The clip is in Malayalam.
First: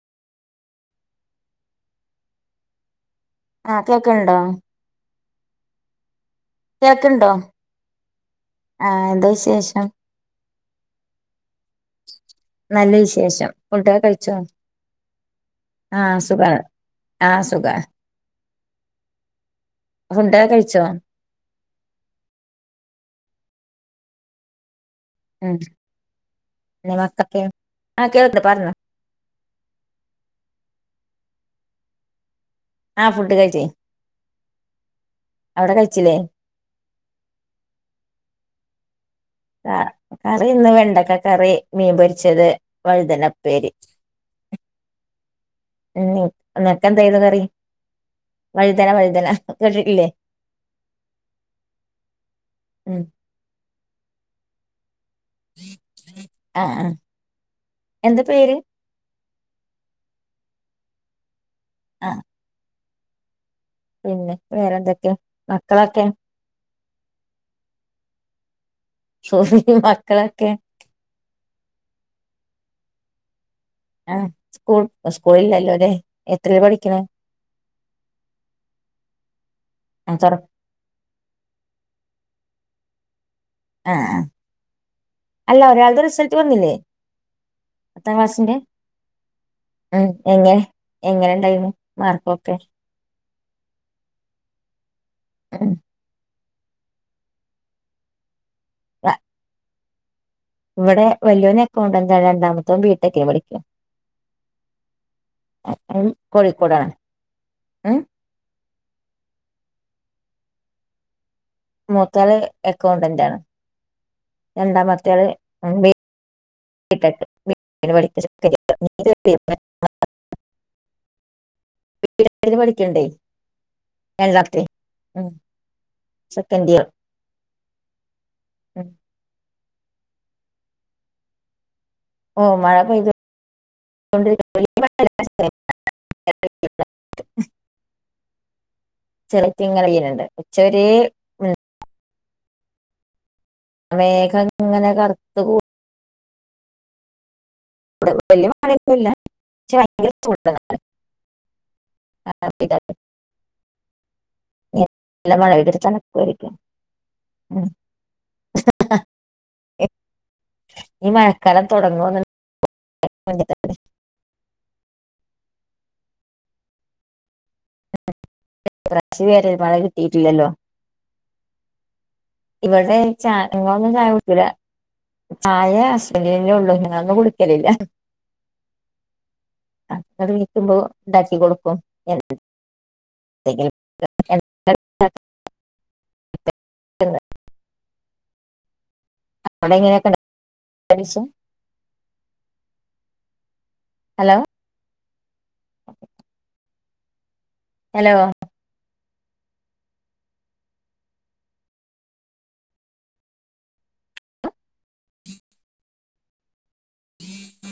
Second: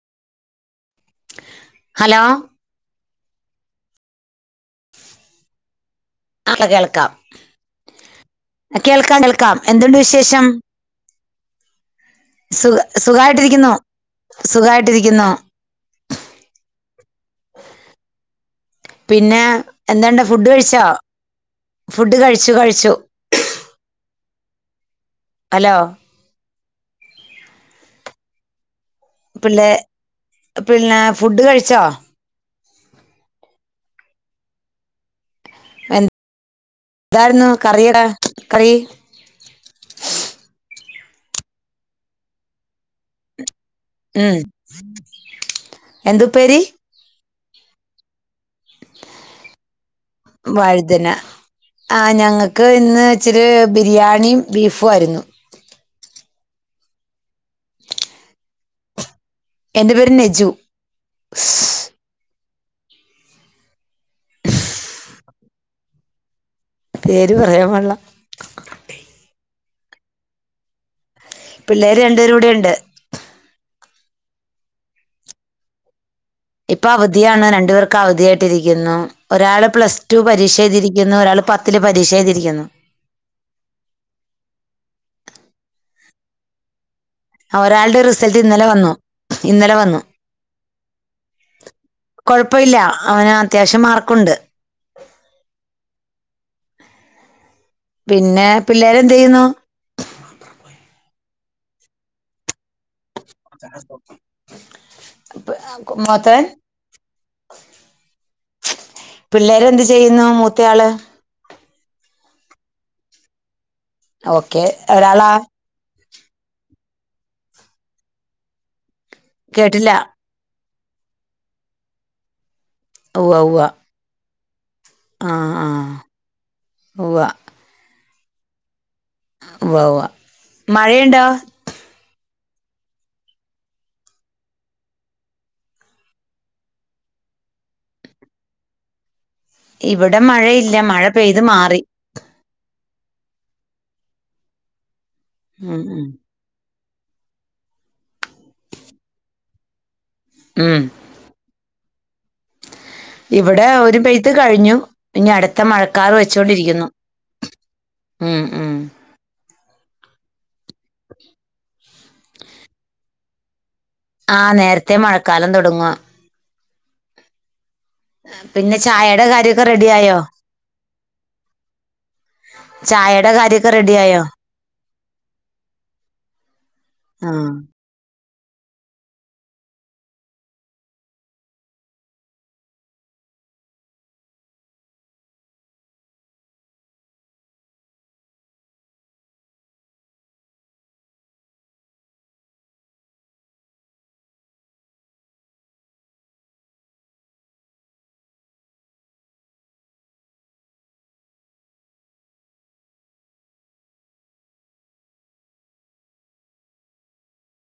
ഹലോ ആഹ് കേൾക്കണ്ടോ അതെ കേൾക്കാം. കേൾക്കണ്ടോ ആഹ് കേൾക്കാം എന്താ കേൾക്കാം വിശേഷം എന്തുണ്ട് വിശേഷം സുഖ നല്ല വിശേഷം സുഖായിട്ടിരിക്കുന്നു. ഫുഡൊക്കെ കഴിച്ചോ സുഖായിട്ടിരിക്കുന്നു. ആഹ് സുഖാണ് ആഹ് സുഖാ. പിന്നെ എന്താണ്ട് ഫുഡ് കഴിച്ചോ ഫുഡ് കഴിച്ചു കഴിച്ചു. ഉം ഹലോ നിനാക്കത്തെ ആഹ് കേൾക്കുണ്ട് പറഞ്ഞോ പിള്ളേ പിളള ഫുഡ് കഴിച്ചോ ആഹ് ഫുഡ് കഴിച്ച് അവെടെ കഴിച്ചില്ലേ ഇതാരുന്നു കറിടെ കറി കറി ഇന്ന് വെണ്ടക്ക കറി മീൻ പൊരിച്ചത് വഴുതനയുപ്പേരി. ഉം എന്തുപ്പേരി എന്തായുള്ളോ കറി വഴുതന വഴുതന കേട്ടിട്ടില്ലേ വഴുതന ആഹ് ഞങ്ങെക്ക് ഉം ഇന്ന്. ഇച്ചിരി ബിരിയാണിയും ബീഫുവായിരുന്നു. ആഹ് ആഹ് എന്താ പേര് എന്റെ പേര് നെജു. ആഹ് പിന്നെ വേറെന്തെക്കെയാ മക്കളൊക്കെ പേര് പറയാൻ പാടെളാ. ശോ മക്കളൊക്കെ. പിള്ളാര് രണ്ടുപേരും ഇവെടൊണ്ട്. ആഹ് സ്കൂ സ്കൂളിലല്ലതേ. ഇപ്പ അവധിയാണ് രണ്ടു പേർക്ക് അവധിയായിട്ടിരിക്കുന്നു ഒരാള് പ്ലസ് ആ ടു തൊറ പരീക്ഷയെഴുതിരിക്കുന്നു. ഇന്ന് ഒരാള് പത്തില് പരീക്ഷയെഴുതിരിക്കുന്നു. ആഹ് ആഹ് അല്ല ഒരാൾടെ റിസൽറ്റ് വന്നില്ലേ ഒരാൾടെ പത്താം റിസൽറ്റ് ക്ലാസ്സിന്റെ ഇന്നലെ വന്നു. ഇന്നലെ വന്നു ഉം എങ്ങനെ എങ്ങനെ ഇണ്ടായിരുന്നു മാർക്കൊക്കെ കൊഴപ്പമില്ല അവന ത്യാവശ്യം മാർക്കുണ്ട്. [unintelligible] പിന്നെ പിള്ളേരെന്ത് ചെയ്യുന്നു ഇവെടെ വെല്യയോനേക്കൊണ്ട് എന്താ രണ്ടാമത്തെത്തിയേ. [unintelligible] അപ്പ് ക്ക് അവൻ മൊത്തെൻ കോഴിക്കോടാണ് ഉം പിള്ളേരെന്ത് ചെയ്യുന്നു മൂത്തയാള്? മുത്താള് എക്കൗണ്ടെന്റാണ്. ഓക്കെ. ഒരാളോ? ബി ടെക് കേട്ടില്ല [unintelligible] [unintelligible] പടികണ്ടേ ഉവ്വ ഉവ്വ അല്ലാത്തേ ഉം ആ ആ സെക്കൻഡിയർ. ഉവ്വ ഉവ്വവാ. മഴയൊണ്ടാേ? ഓ മഴ പെയ്ത് [unintelligible] ചെളി ഇവിടെ മഴയില്ല മഴ പെയ്ത് മാറി. മേഘം ഇങ്ങനെ കറുത്ത്. ഉം ഉം. ഇവിടെ വലിയ മഴയൊന്നും ഇല്ല [unintelligible] ഭയങ്കര ചൂടാ. ഉം [inaudible] ഇവിടെ ഒരു പെ. യ്ത് കഴിഞ്ഞു ഇനി നല്ല മഴ അടുത്ത പെയ്തിട്ട് മഴക്കാറ് തണുക്കുമായിരിക്കും വെച്ചോണ്ടിരിക്കുന്നു ഉം. ഉം ഉം. [unintelligible] ഈ മഴക്കാലം തുടങ്ങു. [inaudible] ആ നേരത്തെ മഴക്കാലം തൊടങ്ങുവാ. പിന്നെ പക്ഷെ ചായേടെ വേനൽ കാര്യവോക്കെ മഴ റെഡി ആയോ? കിട്ടിയിട്ടില്ലല്ലോ ഇവിടെ [unintelligible] ചായയുടെ കാര്യമൊക്കെ ചായ റെഡിയായോ കുടിക്കൂല. ചായ ഹസ്ബന്റിനെ ഉള്ളൂ ഞങ്ങൾ ഒന്നും ആ കുടിക്കൽ ഇല്ല. [inaudible] ഉണ്ടാക്കി കൊടുക്കും എന്തെങ്കിലും. ഉണ്ടാക്കുന്നത്. [inaudible] അവിടെ എങ്ങനാ [unintelligible] ഹലോ. ഹലോ. [unintelligible]